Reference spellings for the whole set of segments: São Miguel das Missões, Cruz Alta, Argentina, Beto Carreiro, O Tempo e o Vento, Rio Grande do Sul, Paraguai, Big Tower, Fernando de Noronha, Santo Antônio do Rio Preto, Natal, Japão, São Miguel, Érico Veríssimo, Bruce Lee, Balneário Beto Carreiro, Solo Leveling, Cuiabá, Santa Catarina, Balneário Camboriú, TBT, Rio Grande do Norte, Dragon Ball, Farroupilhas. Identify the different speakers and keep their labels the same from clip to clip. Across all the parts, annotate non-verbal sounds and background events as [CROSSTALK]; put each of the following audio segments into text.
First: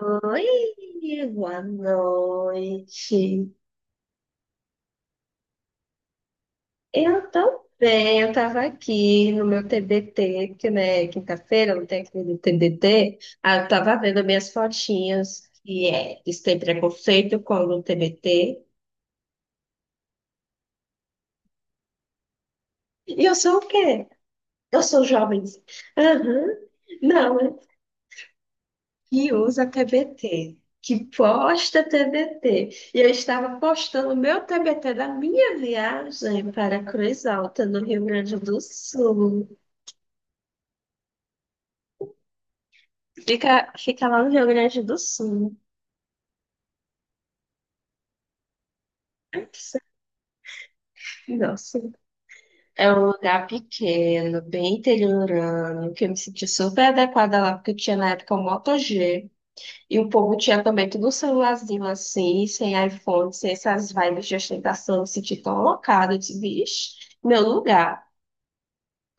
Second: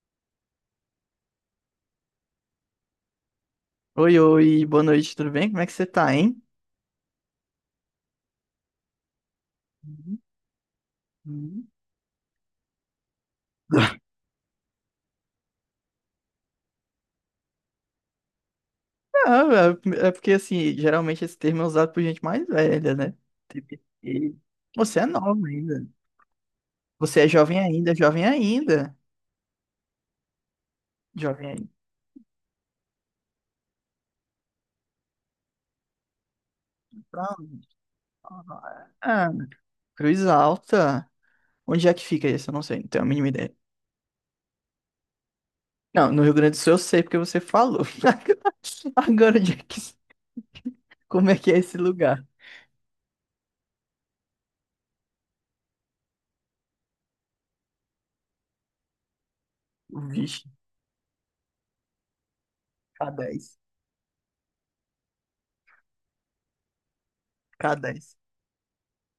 Speaker 1: Oi, boa noite.
Speaker 2: Oi, oi, boa noite, tudo bem? Como é que você tá, hein?
Speaker 1: Eu tô bem, eu tava aqui no meu
Speaker 2: Uhum,
Speaker 1: TBT, porque né,
Speaker 2: uhum.
Speaker 1: quinta-feira eu não tem aquele TBT. Ah, eu tava vendo minhas fotinhas, que é, eles têm preconceito com o TBT.
Speaker 2: Ah, é porque, assim, geralmente esse termo é usado por gente mais velha, né?
Speaker 1: E eu sou o quê?
Speaker 2: TBT.
Speaker 1: Eu
Speaker 2: Você
Speaker 1: sou
Speaker 2: é
Speaker 1: jovem.
Speaker 2: nova ainda.
Speaker 1: Aham.
Speaker 2: Você é
Speaker 1: Não,
Speaker 2: jovem ainda, jovem ainda.
Speaker 1: que usa TBT, que
Speaker 2: Jovem ainda.
Speaker 1: posta TBT. E eu estava postando o meu TBT da minha viagem para Cruz Alta,
Speaker 2: Pronto.
Speaker 1: no Rio Grande do
Speaker 2: Ah,
Speaker 1: Sul.
Speaker 2: Cruz Alta. Onde é que fica isso? Eu não sei, não tenho a mínima ideia.
Speaker 1: Fica lá no Rio Grande do Sul.
Speaker 2: Não, no Rio Grande do Sul eu sei porque você falou. [LAUGHS] Agora, onde é que... Como é que é esse
Speaker 1: Nossa,
Speaker 2: lugar?
Speaker 1: é um lugar pequeno, bem interiorano, que eu me senti super adequada lá, porque eu tinha na época o Moto G, e o povo
Speaker 2: Vixe,
Speaker 1: tinha também tudo um celularzinho assim, sem
Speaker 2: k
Speaker 1: iPhone,
Speaker 2: dez,
Speaker 1: sem essas vibes de ostentação, eu me senti tão alocada, eu disse, vixe, meu
Speaker 2: k
Speaker 1: lugar.
Speaker 2: dez.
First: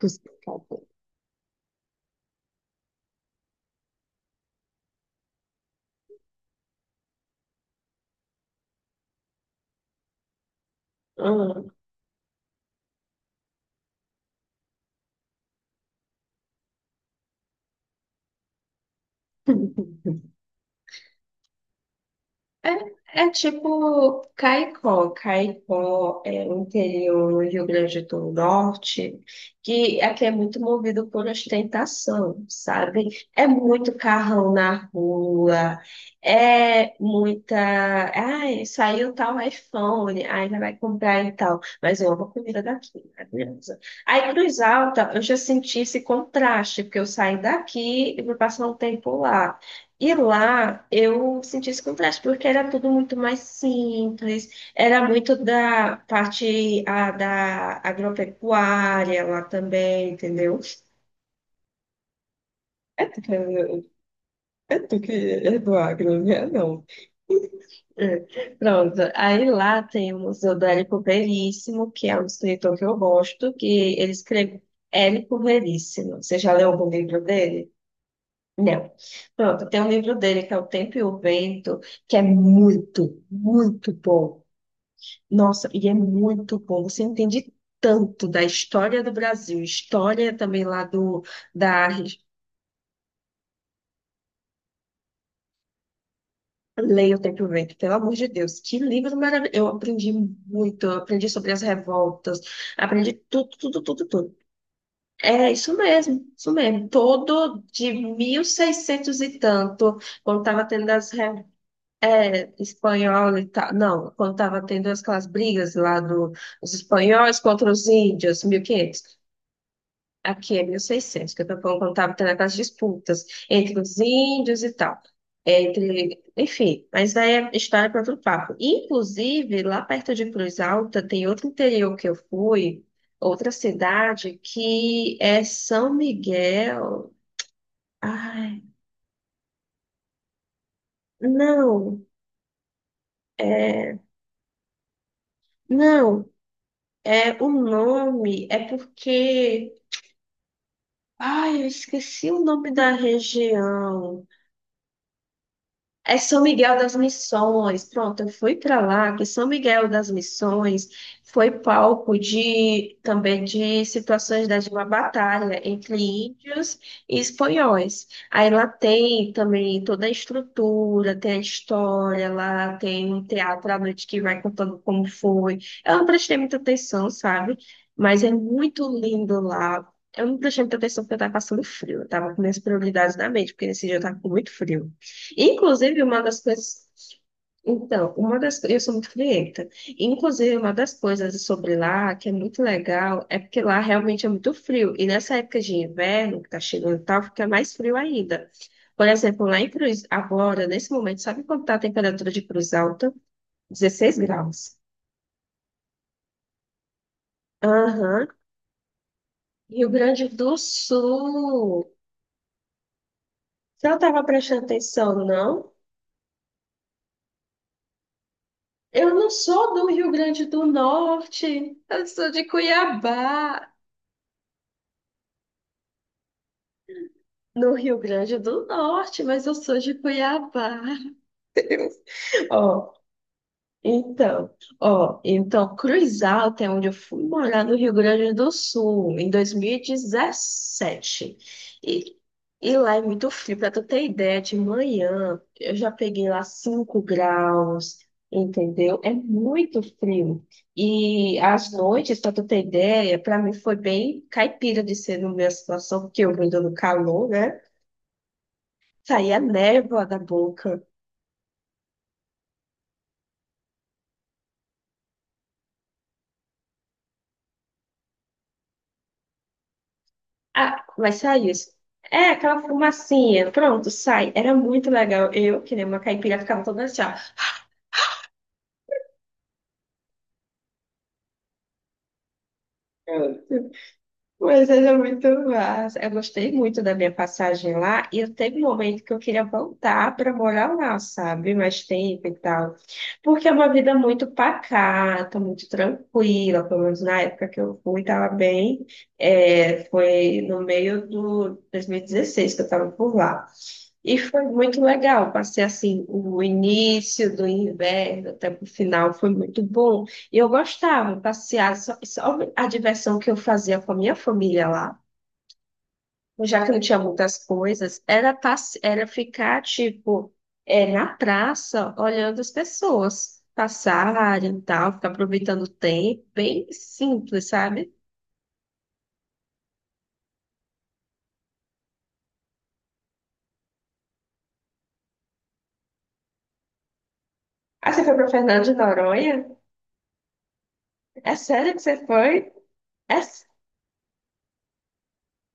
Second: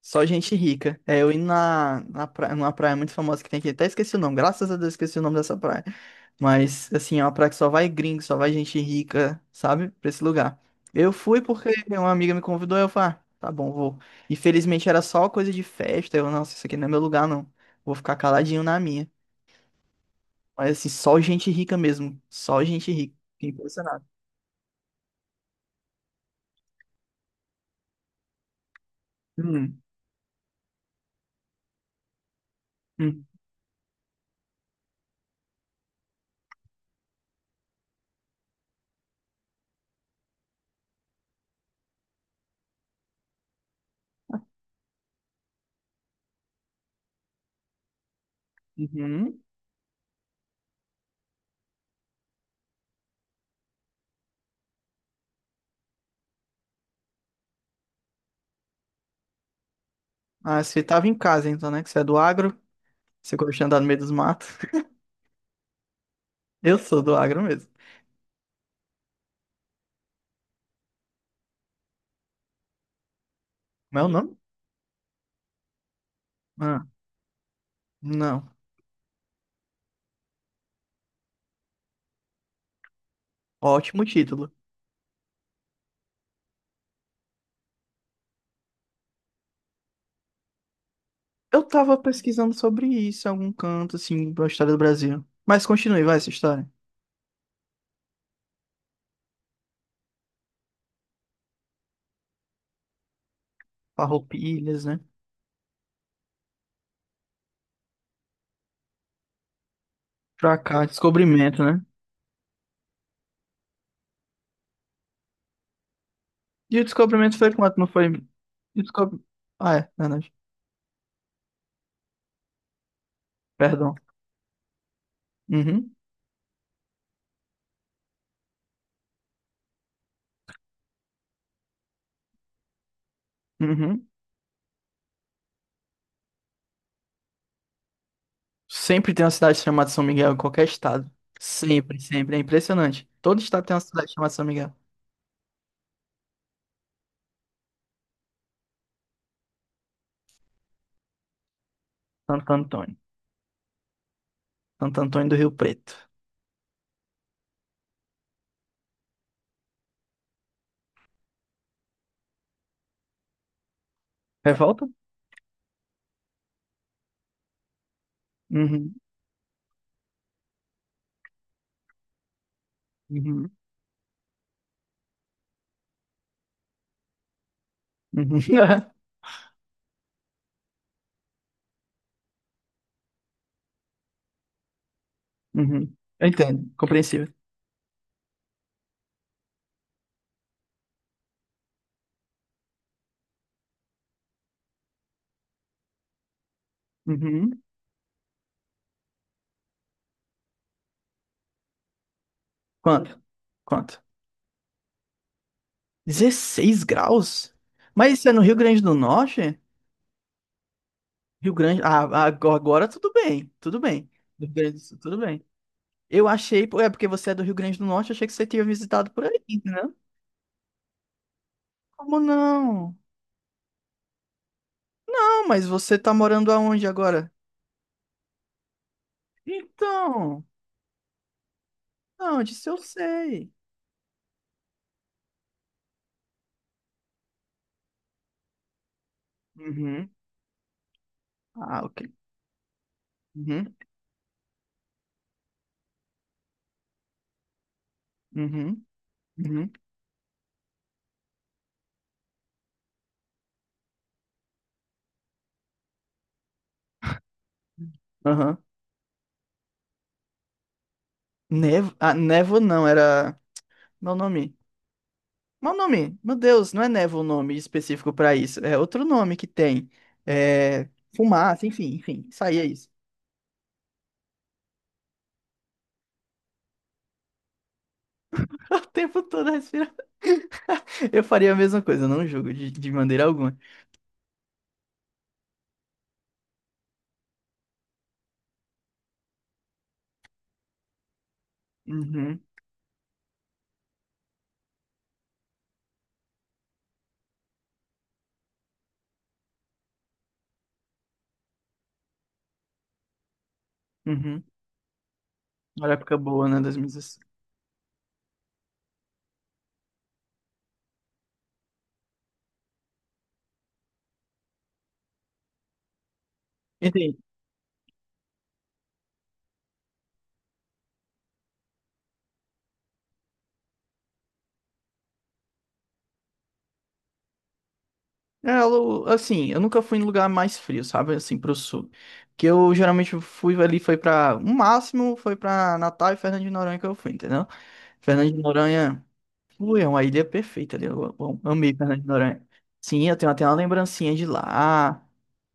Speaker 2: Só gente rica. É, eu indo na praia, numa praia muito famosa que tem aqui. Até esqueci o nome. Graças a Deus esqueci o nome dessa praia. Mas, assim, é uma praia que só vai gringo, só vai gente rica, sabe? Pra esse lugar. Eu fui
Speaker 1: Aham.
Speaker 2: porque uma amiga me convidou, eu falei, ah, tá bom, vou. Infelizmente era só coisa de festa. Eu, nossa, isso aqui não é meu lugar, não. Vou ficar caladinho na minha. Mas, assim, só gente rica mesmo. Só gente rica.
Speaker 1: É
Speaker 2: Fiquei impressionado.
Speaker 1: tipo Caicó. Caicó é o interior do Rio Grande do Norte,
Speaker 2: Hum,
Speaker 1: que aqui é muito movido por ostentação, sabe?
Speaker 2: hum,
Speaker 1: É muito carrão na rua, é muita. Ai, saiu tal iPhone, ai, já vai comprar e tal. Mas eu amo a comida daqui, maravilhosa. Aí, Cruz Alta, eu já senti esse contraste, porque eu saí daqui e vou passar um tempo
Speaker 2: uhum.
Speaker 1: lá. E lá eu senti esse contraste, porque era tudo muito mais simples, era muito da parte da agropecuária lá também, entendeu?
Speaker 2: Ah, você tava em casa, então, né? Que você é do agro.
Speaker 1: É tu que
Speaker 2: Você gosta de andar no meio
Speaker 1: é,
Speaker 2: dos matos.
Speaker 1: é tu que é do agro, né?
Speaker 2: Eu
Speaker 1: Não.
Speaker 2: sou do agro mesmo.
Speaker 1: É. Pronto, aí lá tem o Museu do Érico Veríssimo, que é um escritor que eu gosto, que
Speaker 2: Como é o
Speaker 1: ele
Speaker 2: nome?
Speaker 1: escreveu Érico Veríssimo. Você já leu
Speaker 2: Ah,
Speaker 1: algum livro dele?
Speaker 2: não.
Speaker 1: Não. Pronto, tem um livro dele que é O Tempo e o Vento, que é muito, muito
Speaker 2: Ótimo
Speaker 1: bom.
Speaker 2: título.
Speaker 1: Nossa, e é muito bom. Você entende tanto da história do Brasil, história também lá do
Speaker 2: Eu
Speaker 1: da
Speaker 2: tava pesquisando sobre isso em algum canto, assim, da história do Brasil. Mas continue, vai, essa história.
Speaker 1: Leia O Tempo e o Vento, pelo amor de Deus, que livro maravilhoso. Eu aprendi muito, eu aprendi sobre as revoltas, aprendi tudo, tudo, tudo, tudo.
Speaker 2: Farroupilhas, né?
Speaker 1: É isso mesmo, isso mesmo. Todo de 1600 e tanto, quando
Speaker 2: Pra
Speaker 1: estava
Speaker 2: cá,
Speaker 1: tendo as revoltas.
Speaker 2: descobrimento, né?
Speaker 1: É, espanhol e tal. Não, quando estava tendo aquelas brigas lá dos
Speaker 2: E o
Speaker 1: espanhóis
Speaker 2: descobrimento foi
Speaker 1: contra
Speaker 2: quanto?
Speaker 1: os
Speaker 2: Não foi...
Speaker 1: índios, mil e
Speaker 2: E o
Speaker 1: quinhentos.
Speaker 2: Descob... Ah, é, verdade.
Speaker 1: Aqui é 1600 que eu tô falando quando estava tendo aquelas disputas entre
Speaker 2: Perdão.
Speaker 1: os índios e tal.
Speaker 2: Uhum,
Speaker 1: Enfim, mas daí é história para outro papo. Inclusive, lá perto de Cruz Alta, tem outro interior que eu fui, outra
Speaker 2: uhum.
Speaker 1: cidade, que é São Miguel. Ai,
Speaker 2: Sempre tem uma cidade chamada São Miguel em qualquer estado. Sempre,
Speaker 1: não,
Speaker 2: sempre. É impressionante. Todo estado tem uma
Speaker 1: é.
Speaker 2: cidade chamada São Miguel.
Speaker 1: Não, é, o nome é porque. Ai, eu esqueci o
Speaker 2: Santo
Speaker 1: nome da
Speaker 2: Antônio.
Speaker 1: região.
Speaker 2: Santo Antônio do Rio Preto.
Speaker 1: É São Miguel das Missões. Pronto, eu fui para lá, que São Miguel das Missões foi palco de também de situações de uma
Speaker 2: Revolta?
Speaker 1: batalha entre índios e espanhóis. Aí lá
Speaker 2: Uhum.
Speaker 1: tem também toda a estrutura, tem a história, lá tem um
Speaker 2: Uhum.
Speaker 1: teatro à noite que vai contando como foi. Eu não prestei muita atenção, sabe? Mas é
Speaker 2: Uhum.
Speaker 1: muito
Speaker 2: [LAUGHS]
Speaker 1: lindo lá. Eu não prestei muita atenção porque eu estava passando frio. Eu estava com minhas prioridades na mente, porque nesse dia eu estava com muito frio.
Speaker 2: Uhum.
Speaker 1: Inclusive, uma
Speaker 2: Eu
Speaker 1: das
Speaker 2: entendo,
Speaker 1: coisas.
Speaker 2: compreensível.
Speaker 1: Então, uma das coisas. Eu sou muito frienta. Inclusive, uma das coisas sobre lá que é muito legal é porque lá realmente é muito frio. E nessa época de inverno, que tá chegando e tal, fica
Speaker 2: Uhum.
Speaker 1: mais frio ainda. Por exemplo, lá em Cruz, agora, nesse momento, sabe quanto tá a temperatura de Cruz Alta?
Speaker 2: Quanto? Quanto?
Speaker 1: 16 graus.
Speaker 2: 16 graus? Mas
Speaker 1: Aham.
Speaker 2: isso é no Rio Grande do Norte?
Speaker 1: Rio Grande do
Speaker 2: Rio Grande.
Speaker 1: Sul.
Speaker 2: Ah, ah, agora tudo bem, tudo
Speaker 1: Você não
Speaker 2: bem.
Speaker 1: estava
Speaker 2: Do Rio
Speaker 1: prestando
Speaker 2: Grande do Sul, tudo
Speaker 1: atenção,
Speaker 2: bem.
Speaker 1: não?
Speaker 2: Eu achei, pô, é porque você é do Rio Grande do Norte, eu achei que você tinha visitado
Speaker 1: Eu
Speaker 2: por
Speaker 1: não
Speaker 2: aí,
Speaker 1: sou do
Speaker 2: entendeu?
Speaker 1: Rio Grande do Norte, eu
Speaker 2: Como
Speaker 1: sou de
Speaker 2: não?
Speaker 1: Cuiabá.
Speaker 2: Não, mas você tá morando aonde agora?
Speaker 1: No Rio Grande do Norte, mas eu sou de
Speaker 2: Então,
Speaker 1: Cuiabá.
Speaker 2: não, disso eu
Speaker 1: Ó,
Speaker 2: sei.
Speaker 1: então, ó, então, Cruz Alta é onde eu fui morar no Rio Grande do Sul, em
Speaker 2: Uhum.
Speaker 1: 2017.
Speaker 2: Ah,
Speaker 1: E,
Speaker 2: ok.
Speaker 1: dezessete. E lá é muito frio, pra
Speaker 2: Uhum.
Speaker 1: tu ter ideia, de manhã eu já peguei lá 5 graus,
Speaker 2: Uhum.
Speaker 1: entendeu? É
Speaker 2: Uhum.
Speaker 1: muito frio. E às noites, pra tu ter ideia, pra mim foi bem caipira de ser na minha situação, porque eu vindo no calor, né?
Speaker 2: Aham.
Speaker 1: Saía névoa da boca.
Speaker 2: Nevo, ah, névoa não, era. Meu nome. Meu nome. Meu Deus, não é névoa o nome específico pra isso. É outro nome que tem.
Speaker 1: Ah,
Speaker 2: É.
Speaker 1: mas saía
Speaker 2: Fumaça,
Speaker 1: isso.
Speaker 2: enfim, enfim.
Speaker 1: É,
Speaker 2: Isso aí
Speaker 1: aquela
Speaker 2: é isso.
Speaker 1: fumacinha. Pronto, sai. Era muito legal. Eu, que nem uma caipira, ficava toda assim, ó.
Speaker 2: [LAUGHS] O tempo todo respirando. Eu faria a mesma coisa, eu não julgo de maneira alguma.
Speaker 1: Mas era muito massa. Eu gostei muito da minha passagem lá. E eu teve um momento que eu queria voltar para morar lá, sabe? Mais tempo e
Speaker 2: Uhum,
Speaker 1: tal. Porque é uma vida muito pacata, muito tranquila. Pelo menos na época que eu fui, estava bem. É, foi no meio do 2016 que eu estava por lá. E foi
Speaker 2: uhum.
Speaker 1: muito legal. Passei
Speaker 2: Uma
Speaker 1: assim
Speaker 2: época
Speaker 1: o
Speaker 2: boa, né? 2016.
Speaker 1: início do inverno até o final, foi muito bom. E eu gostava de passear, só a diversão que eu fazia com a minha família lá, já que não tinha
Speaker 2: Entendi.
Speaker 1: muitas coisas, era, era ficar tipo é, na praça olhando as pessoas passarem e tal, ficar aproveitando o tempo, bem simples, sabe?
Speaker 2: É, eu- assim, eu nunca fui em lugar mais frio, sabe? Assim, pro sul. Que eu geralmente fui ali, foi pra. O máximo foi pra Natal e Fernando de Noronha que eu fui, entendeu?
Speaker 1: Ah, você foi para
Speaker 2: Fernando de
Speaker 1: Fernando de
Speaker 2: Noronha.
Speaker 1: Noronha?
Speaker 2: Ui, é uma ilha perfeita ali. Eu,
Speaker 1: É
Speaker 2: eu amei
Speaker 1: sério que
Speaker 2: Fernando
Speaker 1: você
Speaker 2: de Noronha.
Speaker 1: foi?
Speaker 2: Sim,
Speaker 1: É...
Speaker 2: eu tenho
Speaker 1: s-
Speaker 2: até uma lembrancinha de lá.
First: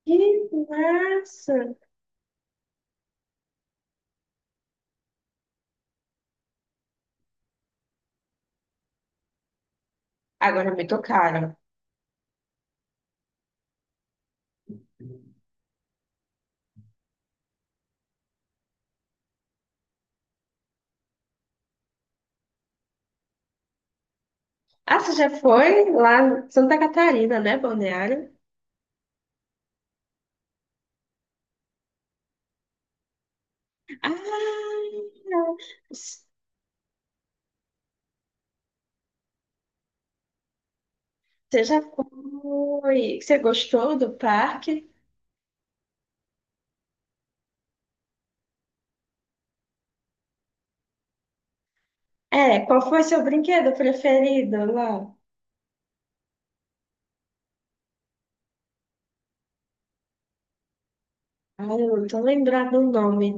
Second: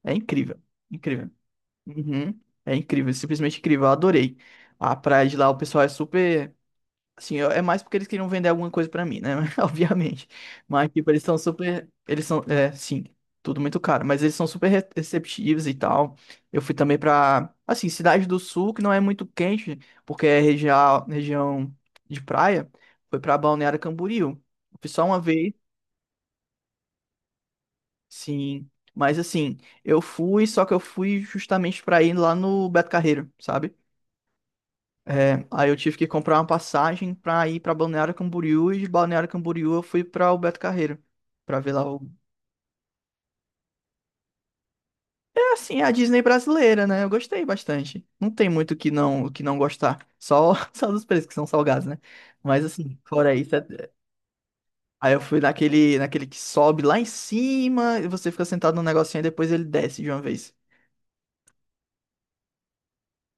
Speaker 2: É
Speaker 1: Que
Speaker 2: incrível. Incrível.
Speaker 1: massa!
Speaker 2: Uhum. É incrível, simplesmente incrível. Eu adorei. A praia de lá, o pessoal é super. Assim, eu- é mais porque eles queriam vender alguma coisa pra mim, né? [LAUGHS] Obviamente.
Speaker 1: Agora me
Speaker 2: Mas, tipo, eles são
Speaker 1: tocaram.
Speaker 2: super. Eles são. É, sim, tudo muito caro. Mas eles são super receptivos e tal. Eu fui também pra. Assim, Cidade do Sul, que não é muito quente, porque é região, região de praia. Foi pra Balneário Camboriú. Fui
Speaker 1: Ah,
Speaker 2: só
Speaker 1: você
Speaker 2: uma
Speaker 1: já
Speaker 2: vez,
Speaker 1: foi lá em Santa Catarina, né, Balneário?
Speaker 2: sim. Mas, assim, eu fui, só que eu fui justamente pra ir lá no Beto Carreiro, sabe?
Speaker 1: Ah,
Speaker 2: É, aí eu tive que
Speaker 1: você
Speaker 2: comprar uma passagem pra ir pra Balneário Camboriú e de Balneário Camboriú eu fui pra Alberto Carreiro. Pra ver
Speaker 1: já
Speaker 2: lá o.
Speaker 1: foi. Você gostou do parque?
Speaker 2: É assim, é a Disney brasileira, né? Eu gostei bastante. Não tem muito o que não gostar, só [LAUGHS] só dos preços que são salgados, né?
Speaker 1: É,
Speaker 2: Mas
Speaker 1: qual
Speaker 2: assim,
Speaker 1: foi seu
Speaker 2: fora isso,
Speaker 1: brinquedo
Speaker 2: é-
Speaker 1: preferido
Speaker 2: aí
Speaker 1: lá?
Speaker 2: eu fui naquele que sobe lá em cima e você fica sentado num negocinho e depois ele desce de uma vez.
Speaker 1: Ah, eu não tô lembrando o nome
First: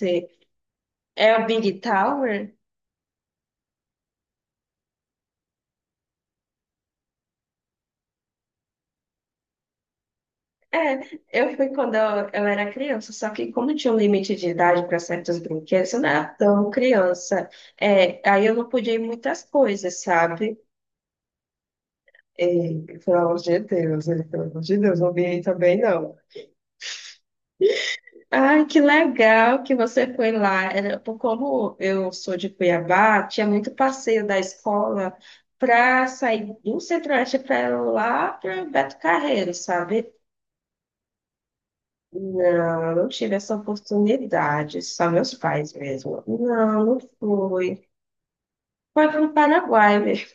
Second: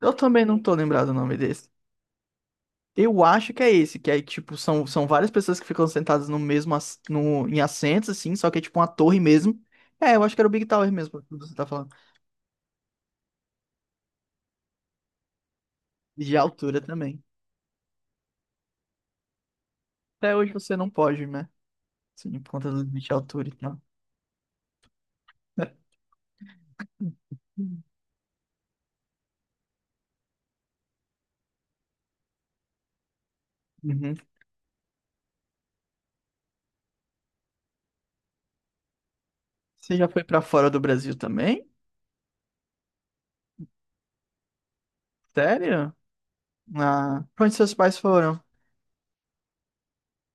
Speaker 2: Eu também não tô lembrado o
Speaker 1: É
Speaker 2: nome
Speaker 1: o
Speaker 2: desse.
Speaker 1: Big Tower?
Speaker 2: Eu acho que é esse, que aí, tipo, são várias pessoas que ficam sentadas no mesmo, ass- no, em assentos, assim, só que é tipo uma torre mesmo. É, eu acho que era o Big Tower
Speaker 1: É,
Speaker 2: mesmo, que você
Speaker 1: eu
Speaker 2: tá
Speaker 1: fui
Speaker 2: falando.
Speaker 1: quando eu era criança, só que como tinha um limite de idade para certos brinquedos, eu não era
Speaker 2: De
Speaker 1: tão
Speaker 2: altura também.
Speaker 1: criança. É, aí eu não podia ir em muitas coisas,
Speaker 2: Até hoje
Speaker 1: sabe?
Speaker 2: você não pode, né? Sim, por conta do
Speaker 1: E
Speaker 2: limite de
Speaker 1: pelo amor
Speaker 2: altura e
Speaker 1: de
Speaker 2: tal.
Speaker 1: Deus, não vi aí também não.
Speaker 2: [LAUGHS]
Speaker 1: Ai, que legal que você foi lá. Como eu sou de Cuiabá, tinha muito
Speaker 2: Uhum.
Speaker 1: passeio da escola para sair do Centro-Oeste para lá para Beto Carreiro,
Speaker 2: Você já
Speaker 1: sabe?
Speaker 2: foi pra fora do Brasil também?
Speaker 1: Não, eu não tive essa oportunidade, só meus pais
Speaker 2: Sério?
Speaker 1: mesmo. Não, não
Speaker 2: Ah, pra onde seus
Speaker 1: fui.
Speaker 2: pais foram?
Speaker 1: Foi para o Paraguai mesmo.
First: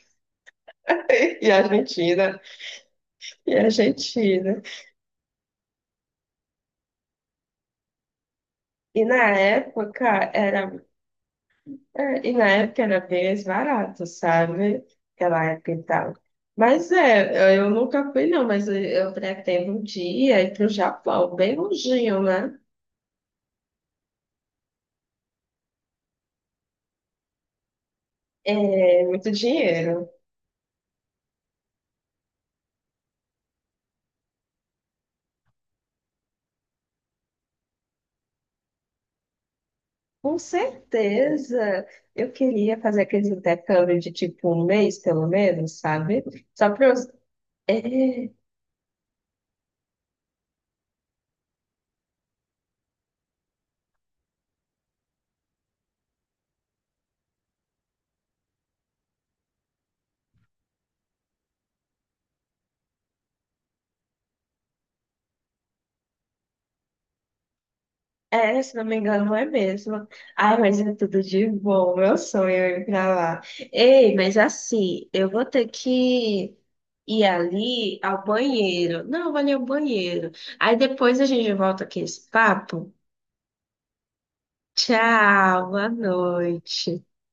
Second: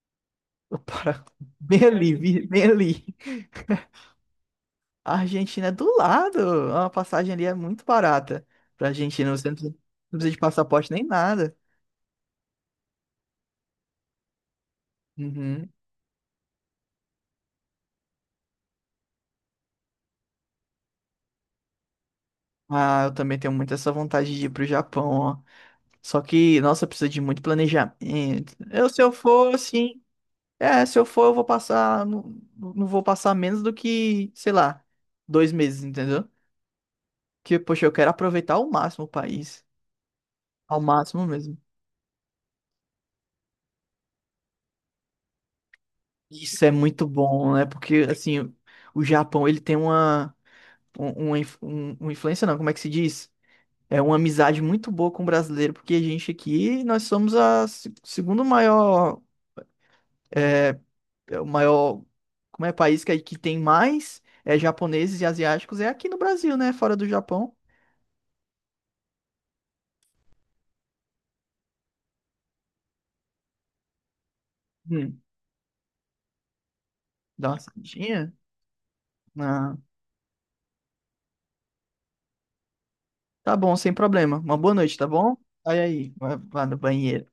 Speaker 2: [LAUGHS] Para...
Speaker 1: [LAUGHS] E
Speaker 2: Bem ali,
Speaker 1: Argentina,
Speaker 2: bem ali.
Speaker 1: e Argentina.
Speaker 2: A Argentina é do lado. Uma passagem ali é muito barata pra
Speaker 1: E na
Speaker 2: Argentina. Você não precisa
Speaker 1: época
Speaker 2: não precisa de
Speaker 1: era
Speaker 2: passaporte nem nada.
Speaker 1: e na época era bem mais barato, sabe? Aquela
Speaker 2: Uhum.
Speaker 1: época e tal. Mas é, eu nunca fui, não, mas eu pretendo um dia ir para o Japão, bem longinho, né?
Speaker 2: Ah, eu também tenho muito essa vontade de ir pro Japão, ó. Só que, nossa, precisa de muito planejamento. Eu, se
Speaker 1: É
Speaker 2: eu
Speaker 1: muito
Speaker 2: for, assim.
Speaker 1: dinheiro.
Speaker 2: É, se eu for, eu vou passar. Não, não vou passar menos do que, sei lá, 2 meses, entendeu? Que, poxa, eu quero aproveitar ao máximo o país.
Speaker 1: Com
Speaker 2: Ao máximo mesmo.
Speaker 1: certeza, eu queria fazer aquele intercâmbio de tipo um mês, pelo menos, sabe?
Speaker 2: Isso
Speaker 1: Só
Speaker 2: é
Speaker 1: para eu,
Speaker 2: muito bom, né? Porque,
Speaker 1: é,
Speaker 2: assim, o Japão, ele tem uma. Um, uma influência não, como é que se diz? É uma amizade muito boa com o brasileiro, porque a gente aqui, nós somos a segundo maior, é o maior, como é, país que tem mais é, japoneses e asiáticos, é aqui no Brasil, né? Fora do Japão.
Speaker 1: É, se não me engano, não é mesmo. Ai, mas é tudo de bom. Meu sonho é ir pra lá. Ei, mas assim,
Speaker 2: Hum,
Speaker 1: eu vou ter que ir
Speaker 2: dá uma
Speaker 1: ali ao
Speaker 2: saidinha.
Speaker 1: banheiro. Não, eu vou ali ao
Speaker 2: Ah,
Speaker 1: banheiro. Aí depois a gente volta aqui esse papo.
Speaker 2: tá bom, sem problema. Uma boa noite, tá bom?
Speaker 1: Tchau,
Speaker 2: Vai
Speaker 1: boa
Speaker 2: aí, vai, vai no
Speaker 1: noite.
Speaker 2: banheiro.